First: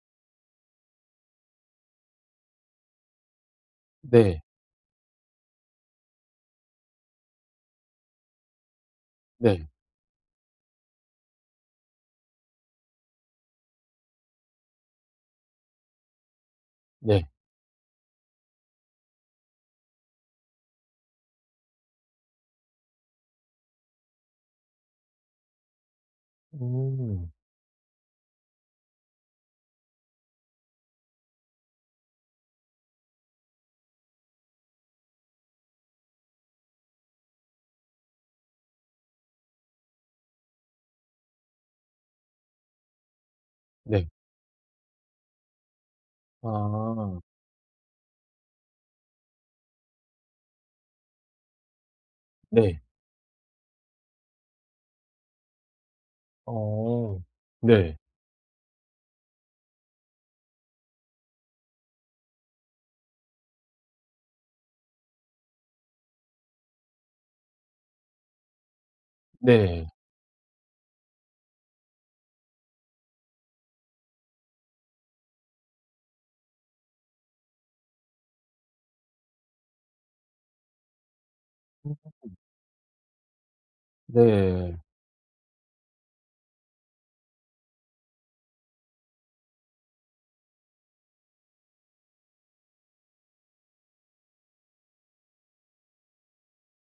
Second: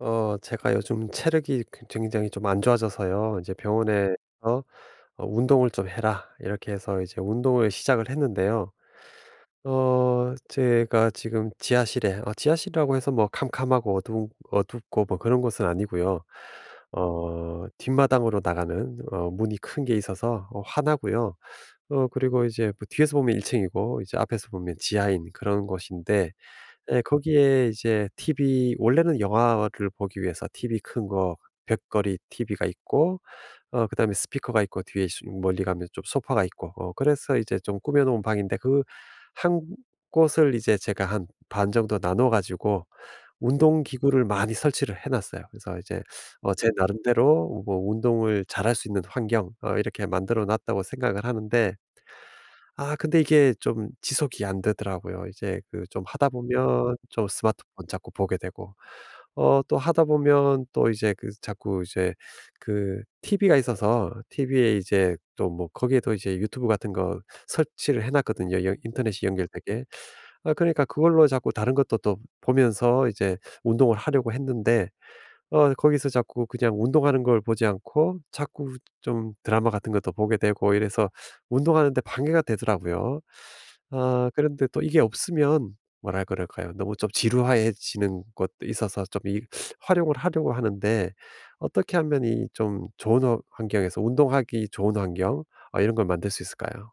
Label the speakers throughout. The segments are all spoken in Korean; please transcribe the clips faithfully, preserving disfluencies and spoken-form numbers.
Speaker 1: 어 제가 요즘 체력이 그 굉장히 좀 안 좋아져서요. 이제 병원에서
Speaker 2: 네.
Speaker 1: 어 "운동을 좀 해라." 이렇게 해서 이제 운동을 시작을 했는데요.
Speaker 2: 네.
Speaker 1: 어 제가 지금 지하실에, 어, 지하실이라고 해서 뭐 캄캄하고 어두 어둡고 뭐 그런 곳은 아니고요.
Speaker 2: 네.
Speaker 1: 어 뒷마당으로 나가는 어 문이 큰 게 있어서 어 화나고요. 어 그리고 이제 뭐 뒤에서 보면 일 층이고 이제 앞에서 보면 지하인 그런 곳인데, 예,
Speaker 2: 음.
Speaker 1: 거기에 이제 티비, 원래는 영화를 보기 위해서 티비 큰 거, 벽걸이 티비가 있고 어 그다음에 스피커가 있고, 뒤에 수 멀리 가면 좀 소파가 있고 어 그래서 이제 좀 꾸며 놓은 방인데, 그 한 곳을 이제 제가 한 반 정도 나눠 가지고 운동
Speaker 2: 네.
Speaker 1: 기구를 많이 설치를 해 놨어요. 그래서 이제 어 제
Speaker 2: 아.
Speaker 1: 나름대로 뭐 운동을 잘할 수 있는 환경, 어 이렇게 만들어 놨다고 생각을 하는데,
Speaker 2: 네.
Speaker 1: 아, 근데 이게 좀 지속이 안 되더라고요. 이제 그 좀 하다 보면
Speaker 2: 어.
Speaker 1: 좀 스마트폰
Speaker 2: 네.
Speaker 1: 자꾸 보게 되고 어 또 하다 보면 또 이제 그 자꾸 이제 그 티비가 있어서 티비에 이제 또 뭐 거기에도 이제 유튜브 같은 거 설치를 해 놨거든요, 연 인터넷이 연결되게.
Speaker 2: 네.
Speaker 1: 아, 그러니까 그걸로 자꾸 다른 것도 또 보면서 이제 운동을 하려고 했는데 어 거기서 자꾸 그냥 운동하는 걸 보지 않고 자꾸 좀 드라마 같은 것도 보게 되고 이래서 운동하는
Speaker 2: 음.
Speaker 1: 데 방해가 되더라고요. 아, 그런데
Speaker 2: 네.
Speaker 1: 또 이게 없으면 뭐라 그럴까요? 너무 좀 지루해지는 것도 있어서 좀 이 활용을 하려고 하는데, 어떻게 하면 이 좀 좋은 어 환경에서, 운동하기 좋은 환경 어 이런 걸 만들 수 있을까요?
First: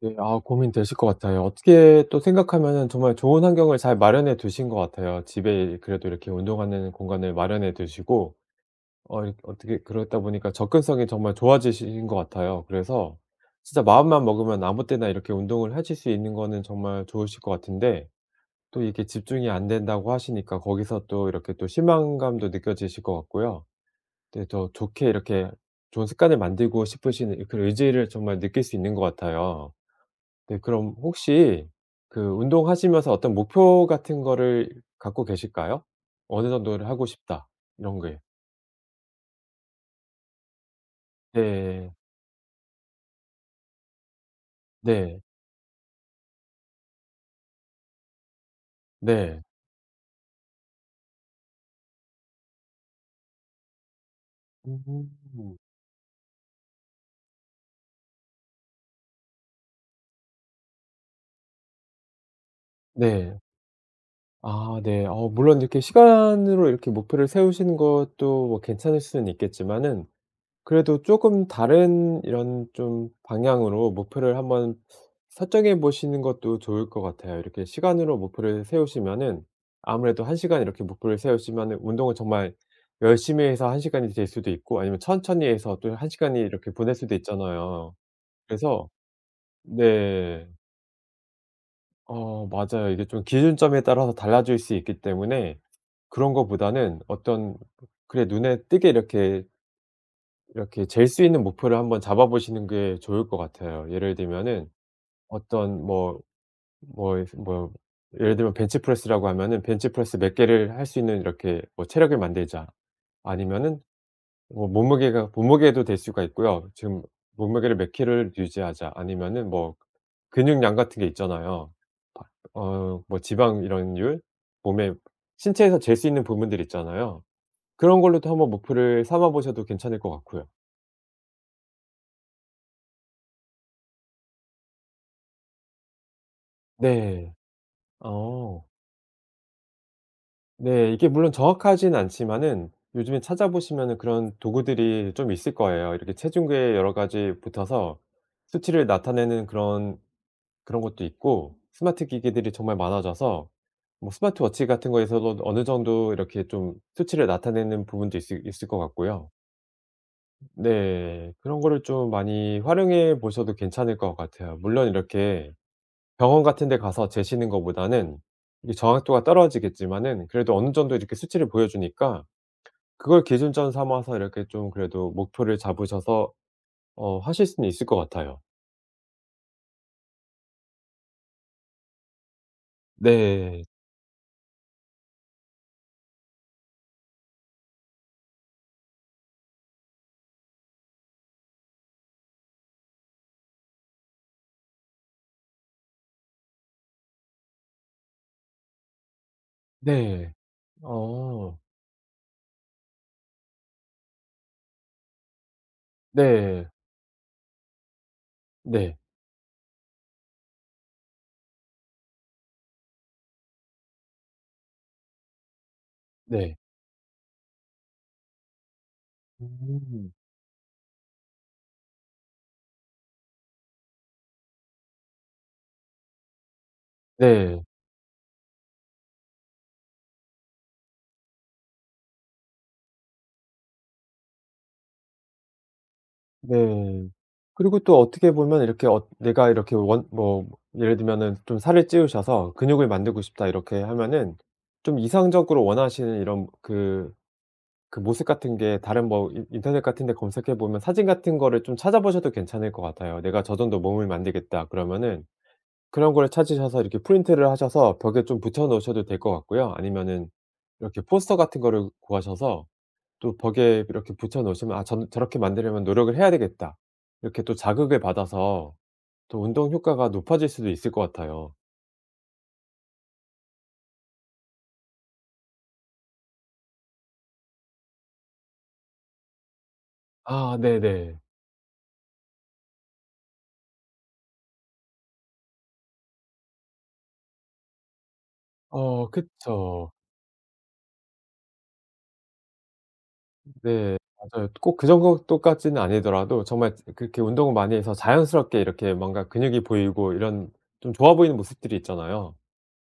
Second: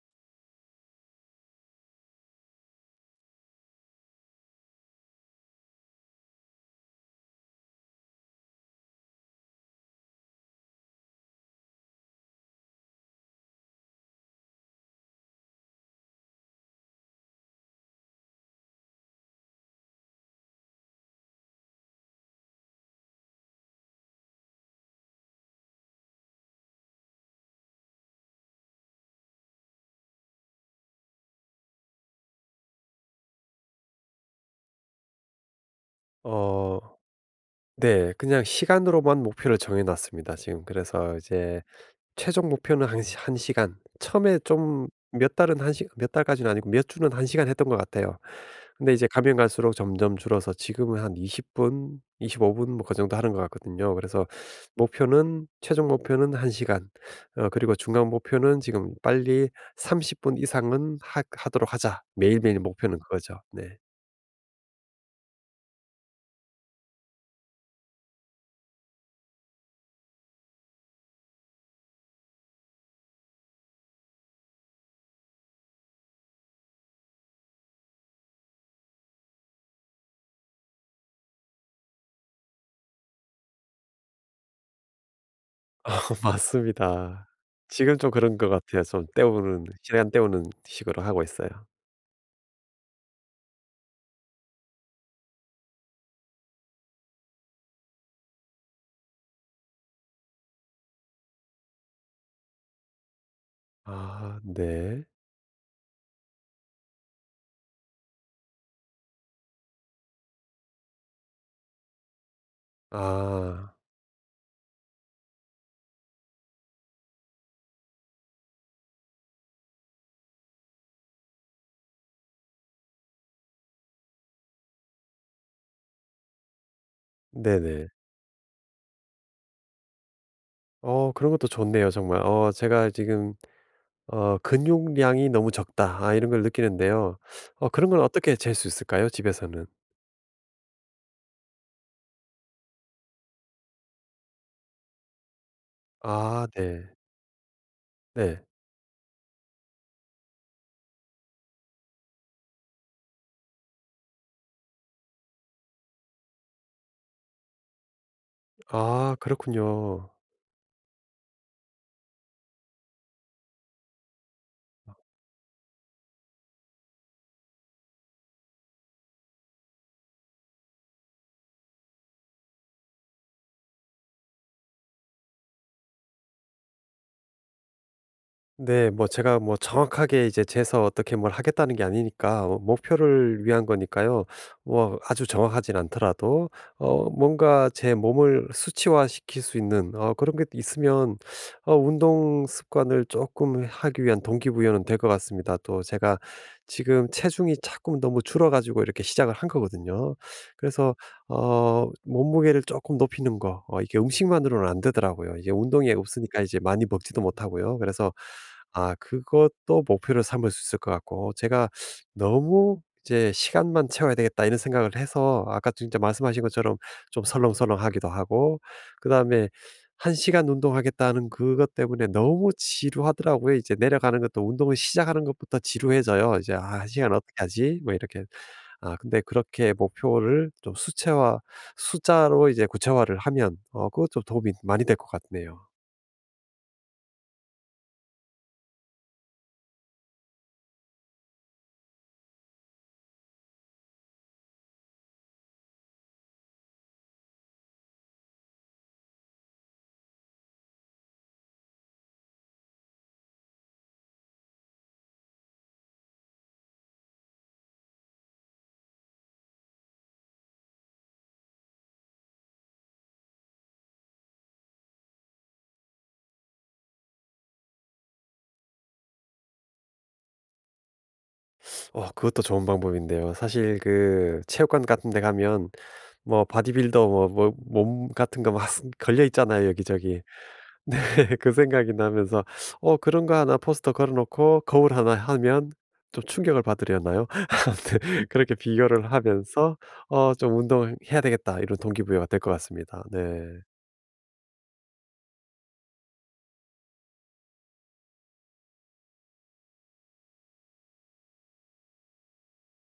Speaker 2: 네. 아 고민되실 것 같아요. 어떻게 또 생각하면은 정말 좋은 환경을 잘 마련해 두신 것 같아요. 집에 그래도 이렇게 운동하는 공간을 마련해 두시고 어 이렇 어떻게 그러다 보니까 접근성이 정말 좋아지신 것 같아요. 그래서 진짜 마음만 먹으면 아무 때나 이렇게 운동을 하실 수 있는 거는 정말 좋으실 것 같은데 또 이게 집중이 안 된다고 하시니까 거기서 또 이렇게 또 실망감도 느껴지실 것 같고요. 네, 더 좋게 이렇게 좋은 습관을 만들고 싶으신 그런 의지를 정말 느낄 수 있는 것 같아요. 네, 그럼 혹시 그 운동하시면서 어떤 목표 같은 거를 갖고 계실까요? '어느
Speaker 1: 어
Speaker 2: 정도를 하고 싶다.' 이런
Speaker 1: 네.
Speaker 2: 게.
Speaker 1: 그냥 시간으로만 목표를 정해 놨습니다, 지금. 그래서 이제
Speaker 2: 네.
Speaker 1: 최종 목표는 한 시 한 시간. 처음에 좀
Speaker 2: 네.
Speaker 1: 몇 달은, 한 시 몇 달까지는 아니고 몇 주는 한 시간 했던 것 같아요. 근데 이제 가면
Speaker 2: 네.
Speaker 1: 갈수록 점점 줄어서 지금은 한 이십 분, 이십오 분 뭐 그 정도 하는 것 같거든요. 그래서
Speaker 2: 음.
Speaker 1: 목표는 최종 목표는 한 시간. 어 그리고 중간 목표는 지금 빨리 삼십 분 이상은 하 하도록 하자. 매일매일 목표는 그거죠.
Speaker 2: 네.
Speaker 1: 네.
Speaker 2: 아 네. 어 물론 이렇게 시간으로 이렇게 목표를 세우시는 것도 뭐 괜찮을 수는 있겠지만은 그래도 조금 다른 이런 좀 방향으로 목표를 한번 설정해 보시는 것도 좋을 것 같아요. 이렇게 시간으로 목표를 세우시면은 아무래도 1 시간 이렇게 목표를 세우시면은 운동을 정말 열심히 해서 한 시간 시간이 될 수도 있고 아니면 천천히 해서 또 한 시간 시간이 이렇게 보낼 수도
Speaker 1: 맞습니다.
Speaker 2: 있잖아요.
Speaker 1: 지금 좀 그런 것 같아요.
Speaker 2: 그래서.
Speaker 1: 좀 때우는 시간 때우는
Speaker 2: 네.
Speaker 1: 식으로 하고 있어요.
Speaker 2: 어 맞아요. 이게 좀 기준점에 따라서 달라질 수 있기 때문에 그런 거보다는 어떤 그래 눈에 띄게 이렇게 이렇게 잴 수 있는 목표를 한번 잡아 보시는 게 좋을 것 같아요. 예를
Speaker 1: 아,
Speaker 2: 들면은
Speaker 1: 네.
Speaker 2: 어떤 뭐 뭐 뭐 예를 들면 벤치프레스라고 하면은 '벤치프레스 몇 개를 할 수 있는 이렇게 뭐 체력을 만들자.'
Speaker 1: 아.
Speaker 2: 아니면은 뭐 몸무게가 몸무게도 될 수가 있고요. 지금 '몸무게를 몇 킬로를 유지하자.' 아니면은 뭐 근육량 같은 게 있잖아요. 어 뭐 지방 이런율, 몸에 신체에서 잴 수 있는 부분들 있잖아요.
Speaker 1: 네네.
Speaker 2: 그런 걸로도 한번 목표를 삼아 보셔도 괜찮을 것 같고요.
Speaker 1: 어 그런 것도 좋네요, 정말. 어 제가 지금 어 '근육량이 너무 적다.' 아, 이런 걸 느끼는데요.
Speaker 2: 네.
Speaker 1: 어 그런 건 어떻게 잴
Speaker 2: 어.
Speaker 1: 수 있을까요, 집에서는?
Speaker 2: 네. 이게 물론 정확하진 않지만은 요즘에 찾아보시면은 그런 도구들이 좀 있을 거예요. 이렇게
Speaker 1: 아,
Speaker 2: 체중계에
Speaker 1: 네.
Speaker 2: 여러 가지 붙어서
Speaker 1: 네.
Speaker 2: 수치를 나타내는 그런 그런 것도 있고 스마트 기기들이 정말 많아져서 뭐 스마트워치 같은 거에서도 어느 정도 이렇게 좀 수치를 나타내는 부분도 있을 있을 것
Speaker 1: 아,
Speaker 2: 같고요.
Speaker 1: 그렇군요.
Speaker 2: 네. 그런 거를 좀 많이 활용해 보셔도 괜찮을 것 같아요. 물론 이렇게 병원 같은 데 가서 재시는 것보다는 이게 정확도가 떨어지겠지만은 그래도 어느 정도 이렇게 수치를 보여 주니까 그걸 기준점 삼아서 이렇게 좀 그래도 목표를 잡으셔서 어 하실 수는 있을 것 같아요.
Speaker 1: 네. 뭐 제가 뭐 정확하게 이제 재서 어떻게 뭘 하겠다는 게 아니니까, 어 목표를
Speaker 2: 네.
Speaker 1: 위한 거니까요. 뭐 아주 정확하진 않더라도 어 뭔가 제 몸을 수치화시킬 수 있는 어 그런 게 있으면 어 운동 습관을 조금 하기 위한 동기부여는 될 것 같습니다. 또 제가 지금 체중이 자꾸 너무 줄어 가지고 이렇게 시작을 한 거거든요.
Speaker 2: 네.
Speaker 1: 그래서
Speaker 2: 어.
Speaker 1: 어 몸무게를 조금 높이는 거, 어 이게 음식만으로는 안 되더라고요. 이제 운동이 없으니까 이제
Speaker 2: 네.
Speaker 1: 많이 먹지도 못하고요. 그래서 아,
Speaker 2: 네.
Speaker 1: 그것도 목표로 삼을 수 있을 것 같고, 제가 너무 이제 '시간만 채워야 되겠다.' 이런 생각을 해서, 아까 진짜 말씀하신
Speaker 2: 네.
Speaker 1: 것처럼 좀 설렁설렁하기도 하고, 그다음에
Speaker 2: 음.
Speaker 1: 한 시간 운동하겠다는 그것 때문에 너무 지루하더라고요. 이제 내려가는 것도, 운동을 시작하는 것부터 지루해져요. 이제 '아, 한 시간 어떻게
Speaker 2: 네.
Speaker 1: 하지?' 뭐 이렇게. 아, 근데 그렇게 목표를 좀 수채화 숫자로 이제 구체화를 하면, 어 그것 좀 도움이 많이 될 것 같네요.
Speaker 2: 네. 그리고 또 어떻게 보면 이렇게 어 내가 이렇게 원 뭐 예를 들면은 좀 살을 찌우셔서 '근육을 만들고 싶다.' 이렇게 하면은 좀 이상적으로 원하시는 이런 그 그 모습 같은 게 다른 뭐 인 인터넷 같은 데 검색해 보면 사진 같은 거를 좀 찾아보셔도 괜찮을 것 같아요. '내가 저 정도 몸을 만들겠다.' 그러면은 그런 거를 찾으셔서 이렇게 프린트를 하셔서 벽에 좀 붙여 놓으셔도 될 것 같고요. 아니면은 이렇게 포스터 같은 거를 구하셔서 또 벽에 이렇게 붙여 놓으시면 '아 전 저렇게 만들려면 노력을 해야 되겠다.' 이렇게 또 자극을 받아서 또 운동 효과가 높아질 수도 있을 것 같아요.
Speaker 1: 어 그것도 좋은 방법인데요. 사실 그 체육관 같은 데 가면 뭐 바디빌더 뭐 뭐 몸 같은 거 막 걸려 있잖아요, 여기저기.
Speaker 2: 아 네네.
Speaker 1: 네. 그 생각이 나면서 어 그런 거 하나 포스터 걸어 놓고 거울 하나 하면 좀 충격을 받으려나요? 아무튼 그렇게
Speaker 2: 어
Speaker 1: 비교를 하면서
Speaker 2: 그쵸.
Speaker 1: 어 좀 '운동을 해야 되겠다.' 이런 동기부여가 될 것 같습니다. 네.
Speaker 2: 네. 맞아요. 꼭 그 정도까지는 아니더라도 정말 그렇게 운동을 많이 해서 자연스럽게 이렇게 뭔가 근육이 보이고 이런 좀 좋아 보이는 모습들이 있잖아요.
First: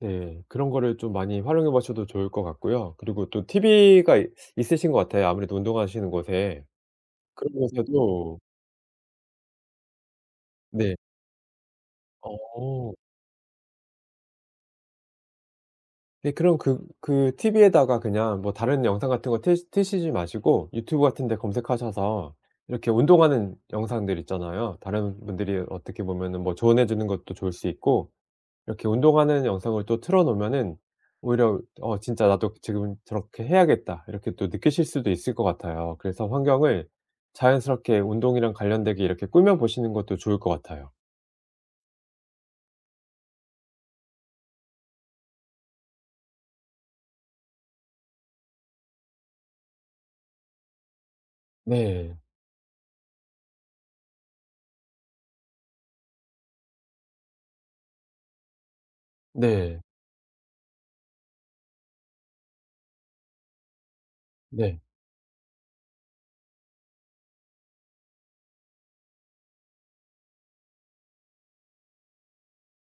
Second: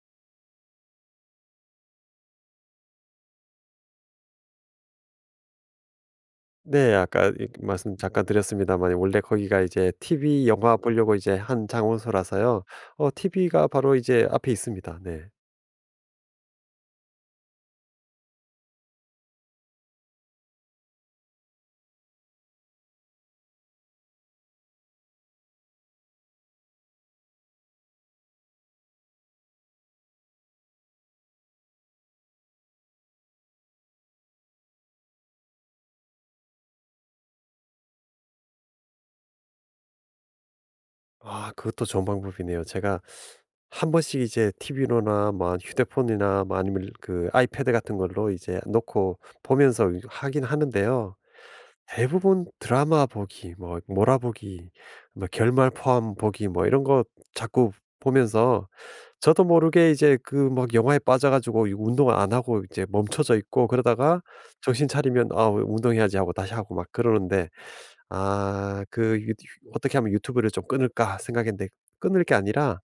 Speaker 2: 네. 그런 거를 좀 많이 활용해 보셔도 좋을 것 같고요. 그리고 또 티브이가 있 있으신 것 같아요, 아무래도 운동하시는 곳에.
Speaker 1: 네. 아까 이
Speaker 2: 그런
Speaker 1: 말씀 잠깐
Speaker 2: 곳에도.
Speaker 1: 드렸습니다만, 원래 거기가 이제 티비 영화
Speaker 2: 네.
Speaker 1: 보려고 이제 한 장소라서요.
Speaker 2: 어.
Speaker 1: 어 티비가 바로 이제 앞에 있습니다. 네.
Speaker 2: 네, 그럼 그 그 티브이에다가 그냥 뭐 다른 영상 같은 거 틀 트시지 마시고 유튜브 같은 데 검색하셔서 이렇게 운동하는 영상들 있잖아요. 다른 분들이 어떻게 보면은 뭐 조언해 주는 것도 좋을 수 있고 이렇게 운동하는 영상을 또 틀어 놓으면은 오히려 '어 진짜 나도 지금 저렇게 해야겠다.' 이렇게 또 느끼실 수도 있을 것 같아요. 그래서 환경을 자연스럽게 운동이랑 관련되게 이렇게 꾸며 보시는 것도 좋을 것 같아요.
Speaker 1: 아, 그것도 좋은 방법이네요. 제가 한 번씩 이제 티비로나 뭐 휴대폰이나 뭐 아니면 그 아이패드 같은 걸로 이제 놓고 보면서 하긴 하는데요.
Speaker 2: 네.
Speaker 1: 대부분 드라마 보기, 뭐 몰아보기, 뭐 결말 포함 보기 뭐 이런 거 자꾸 보면서 저도
Speaker 2: 네.
Speaker 1: 모르게 이제 그 막 영화에 빠져 가지고, 이거 운동 안 하고 이제 멈춰져 있고 그러다가
Speaker 2: 네.
Speaker 1: 정신 차리면 '아, 운동해야지.' 하고 다시 하고 막 그러는데, 아, 그 '어떻게 하면 유튜브를 좀 끊을까.' 생각했는데 끊을 게 아니라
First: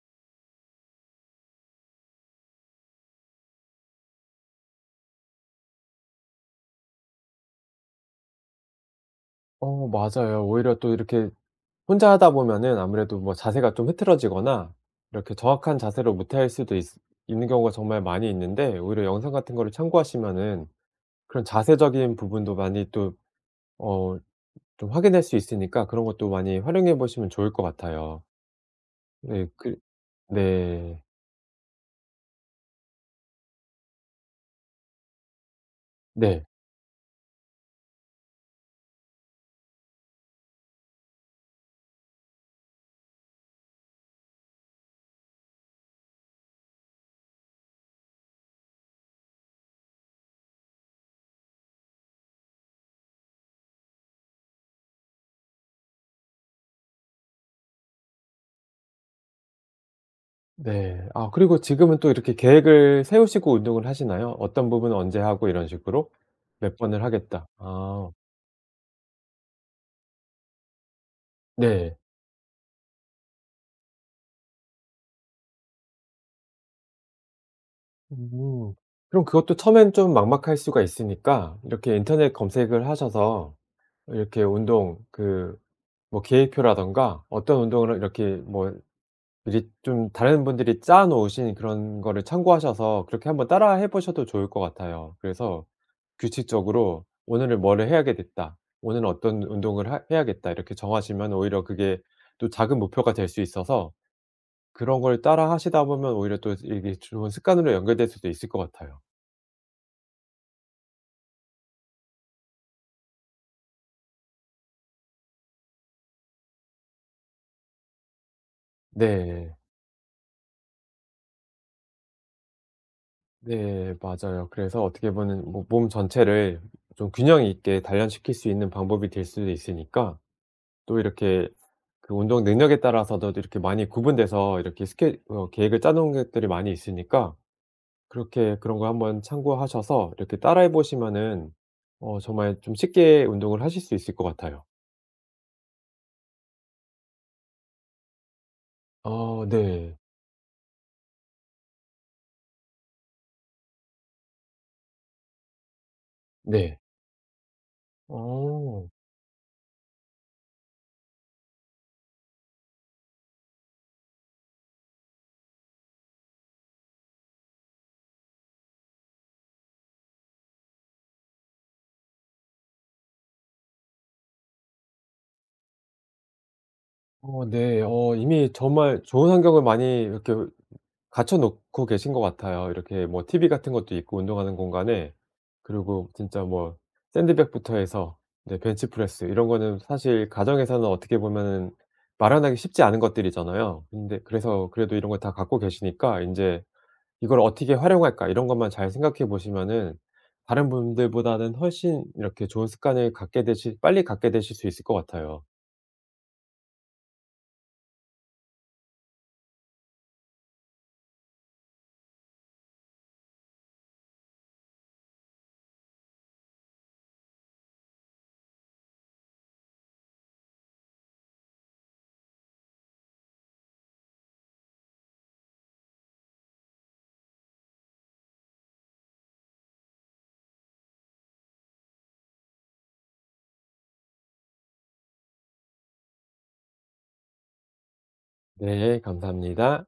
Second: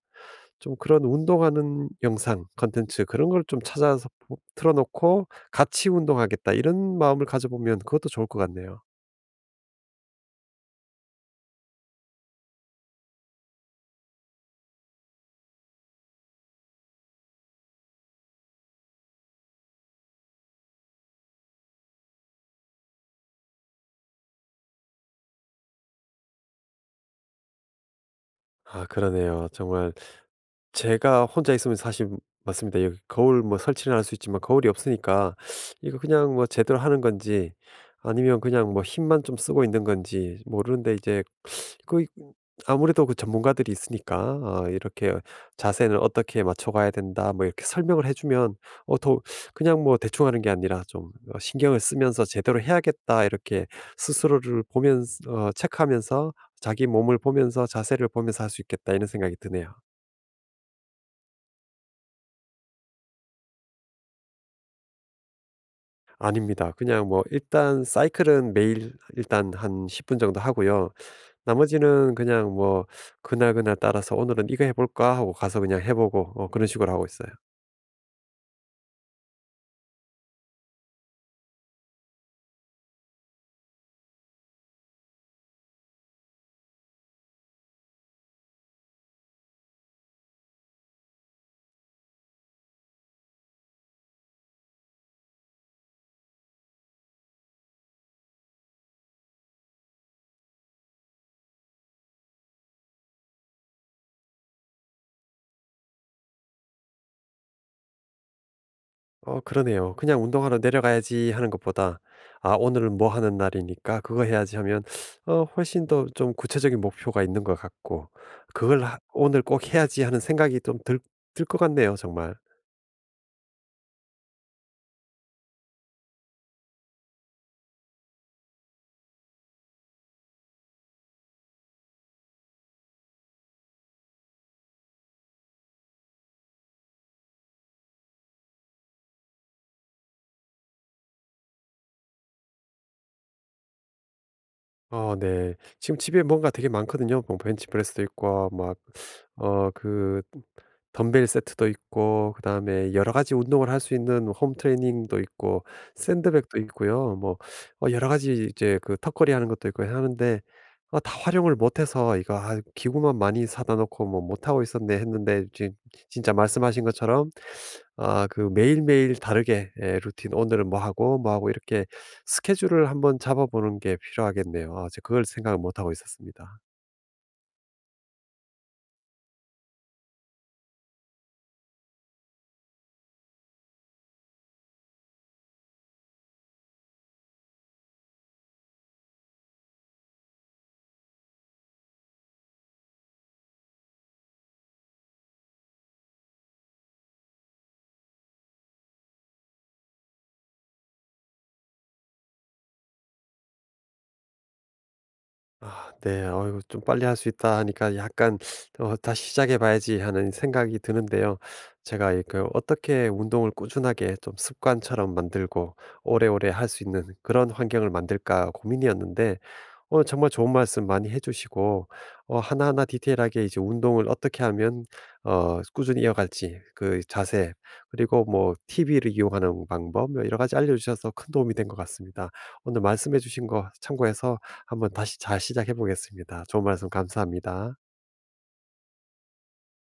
Speaker 1: 좀 그런 운동하는 영상 컨텐츠 그런 걸 좀 찾아서 보 틀어 놓고 '같이 운동하겠다.' 이런 마음을 가져 보면 그것도 좋을 것 같네요.
Speaker 2: 어 맞아요. 오히려 또 이렇게 혼자 하다 보면은 아무래도 뭐 자세가 좀 흐트러지거나 이렇게 정확한 자세로 못할 수도 있으 있는 경우가 정말 많이 있는데 오히려 영상 같은 거를 참고하시면은 그런 자세적인 부분도 많이 또어 좀 확인할 수 있으니까 그런 것도 많이 활용해 보시면 좋을 것 같아요.
Speaker 1: 아,
Speaker 2: 네.
Speaker 1: 그러네요.
Speaker 2: 그
Speaker 1: 정말
Speaker 2: 네.
Speaker 1: 제가 혼자 있으면 사실 맞습니다. 여기 거울 뭐 설치는 할 수 있지만, 거울이 없으니까 이거 그냥
Speaker 2: 네.
Speaker 1: 뭐 제대로 하는 건지 아니면 그냥 뭐 힘만 좀 쓰고 있는 건지 모르는데, 이제 그 아무래도 그 전문가들이 있으니까, 아, 이렇게 "자세는 어떻게 맞춰가야 된다." 뭐 이렇게 설명을 해 주면, 어 더, 그냥 뭐 대충 하는 게 아니라 좀 어 '신경을 쓰면서 제대로 해야겠다.' 이렇게 스스로를 보면서, 어 체크하면서, 자기 몸을 보면서 자세를 보면서 할 수 있겠다, 이런 생각이 드네요.
Speaker 2: 네. 아 그리고 지금은 또 이렇게 계획을 세우시고 운동을 하시나요? 어떤 부분은 언제 하고 이런 식으로?
Speaker 1: 아닙니다.
Speaker 2: 몇 번을
Speaker 1: 그냥 뭐
Speaker 2: 하겠다.
Speaker 1: 일단
Speaker 2: 아
Speaker 1: 사이클은 매일 일단 한 십 분 정도 하고요.
Speaker 2: 네.
Speaker 1: 나머지는 그냥 뭐 그날그날 따라서 '오늘은 이거 해 볼까.' 하고 가서 그냥 해 보고 어 그런 식으로 하고 있어요.
Speaker 2: 음. 그럼 그것도 처음엔 좀 막막할 수가 있으니까 이렇게 인터넷 검색을 하셔서 이렇게 운동 그 뭐 계획표라든가 어떤 운동을 이렇게 뭐 미리 좀 다른 분들이 짜 놓으신 그런 거를 참고하셔서 그렇게 한번 따라 해 보셔도 좋을 것 같아요. 그래서 규칙적으로 '오늘은 뭐를 해야겠다. 오늘은 어떤 운동을 하 해야겠다.' 이렇게 정하시면 오히려 그게 또 작은 목표가 될 수 있어서 그런 걸 따라 하시다 보면 오히려 또 이게 좋은 습관으로 연결될 수도 있을 것 같아요.
Speaker 1: 어 그러네요. 그냥 '운동하러 내려가야지.' 하는 것보다 '아, 오늘은 뭐 하는 날이니까 그거 해야지.' 하면 어 훨씬 더 좀 구체적인 목표가 있는 것 같고, 그걸 하 '오늘
Speaker 2: 네.
Speaker 1: 꼭 해야지.' 하는 생각이 좀 들 들 것 같네요, 정말.
Speaker 2: 네, 맞아요. 그래서 어떻게 보면 뭐 몸 전체를 좀 균형 있게 단련시킬 수 있는 방법이 될 수도 있으니까 또 이렇게 그 운동 능력에 따라서도 이렇게 많이 구분돼서 이렇게 스케 어 계획을 짜 놓은 것들이 많이 있으니까 그렇게 그런 거 한번 참고하셔서 이렇게 따라해 보시면은 어 정말 좀 쉽게 운동을 하실 수 있을 것 같아요.
Speaker 1: 어 네. 지금 집에 뭔가 되게 많거든요. 뭐 벤치프레스도 있고, 막
Speaker 2: 아
Speaker 1: 어
Speaker 2: 네.
Speaker 1: 그 덤벨 세트도 있고, 그다음에 여러 가지 운동을 할 수 있는 홈 트레이닝도 있고, 샌드백도
Speaker 2: 네.
Speaker 1: 있고요. 뭐 어 여러 가지 이제
Speaker 2: 어.
Speaker 1: 그 턱걸이 하는 것도 있고 하는데, 어, 다 활용을 못 해서 이거 '아, 기구만 많이 사다 놓고 뭐 못 하고 있었네.' 했는데, 진 진짜 말씀하신 것처럼 아, 그 매일매일 다르게, 예 루틴, 오늘은 뭐 하고 뭐 하고 이렇게 스케줄을 한번 잡아보는 게 필요하겠네요. 아, 제가 그걸 생각을 못 하고 있었습니다.
Speaker 2: 어 네. 어 이미 정말 좋은 환경을 많이 이렇게 갖춰 놓고 계신 것 같아요. 이렇게 뭐 티브이 같은 것도 있고 운동하는 공간에. 그리고 진짜 뭐 샌드백부터 해서 네 벤치프레스 이런 거는 사실 가정에서는 어떻게 보면은 마련하기 쉽지 않은 것들이잖아요. 근데 그래서 그래도 이런 걸 다 갖고 계시니까 인제 '이걸 어떻게 활용할까?' 이런 것만 잘 생각해 보시면은 다른 분들보다는 훨씬 이렇게 좋은 습관을 갖게 되실 빨리 갖게 되실 수 있을 것 같아요.
Speaker 1: 아, 네. 어이구, 좀 빨리 할 수 있다 하니까 약간 '어, 다시 시작해 봐야지.' 하는 생각이 드는데요. 제가 이그 어떻게 운동을 꾸준하게 좀 습관처럼 만들고 오래오래 할 수 있는 그런 환경을 만들까 고민이었는데, 오늘 정말 좋은 말씀 많이 해 주시고 어 하나하나 디테일하게 이제 운동을 어떻게 하면 어 꾸준히 이어갈지, 그 자세, 그리고 뭐 티비를 이용하는 방법 뭐 여러 가지 알려 주셔서 큰 도움이 된 것 같습니다. 오늘 말씀해 주신 거 참고해서 한번 다시 잘 시작해 보겠습니다. 좋은 말씀 감사합니다.
Speaker 2: 네. 감사합니다.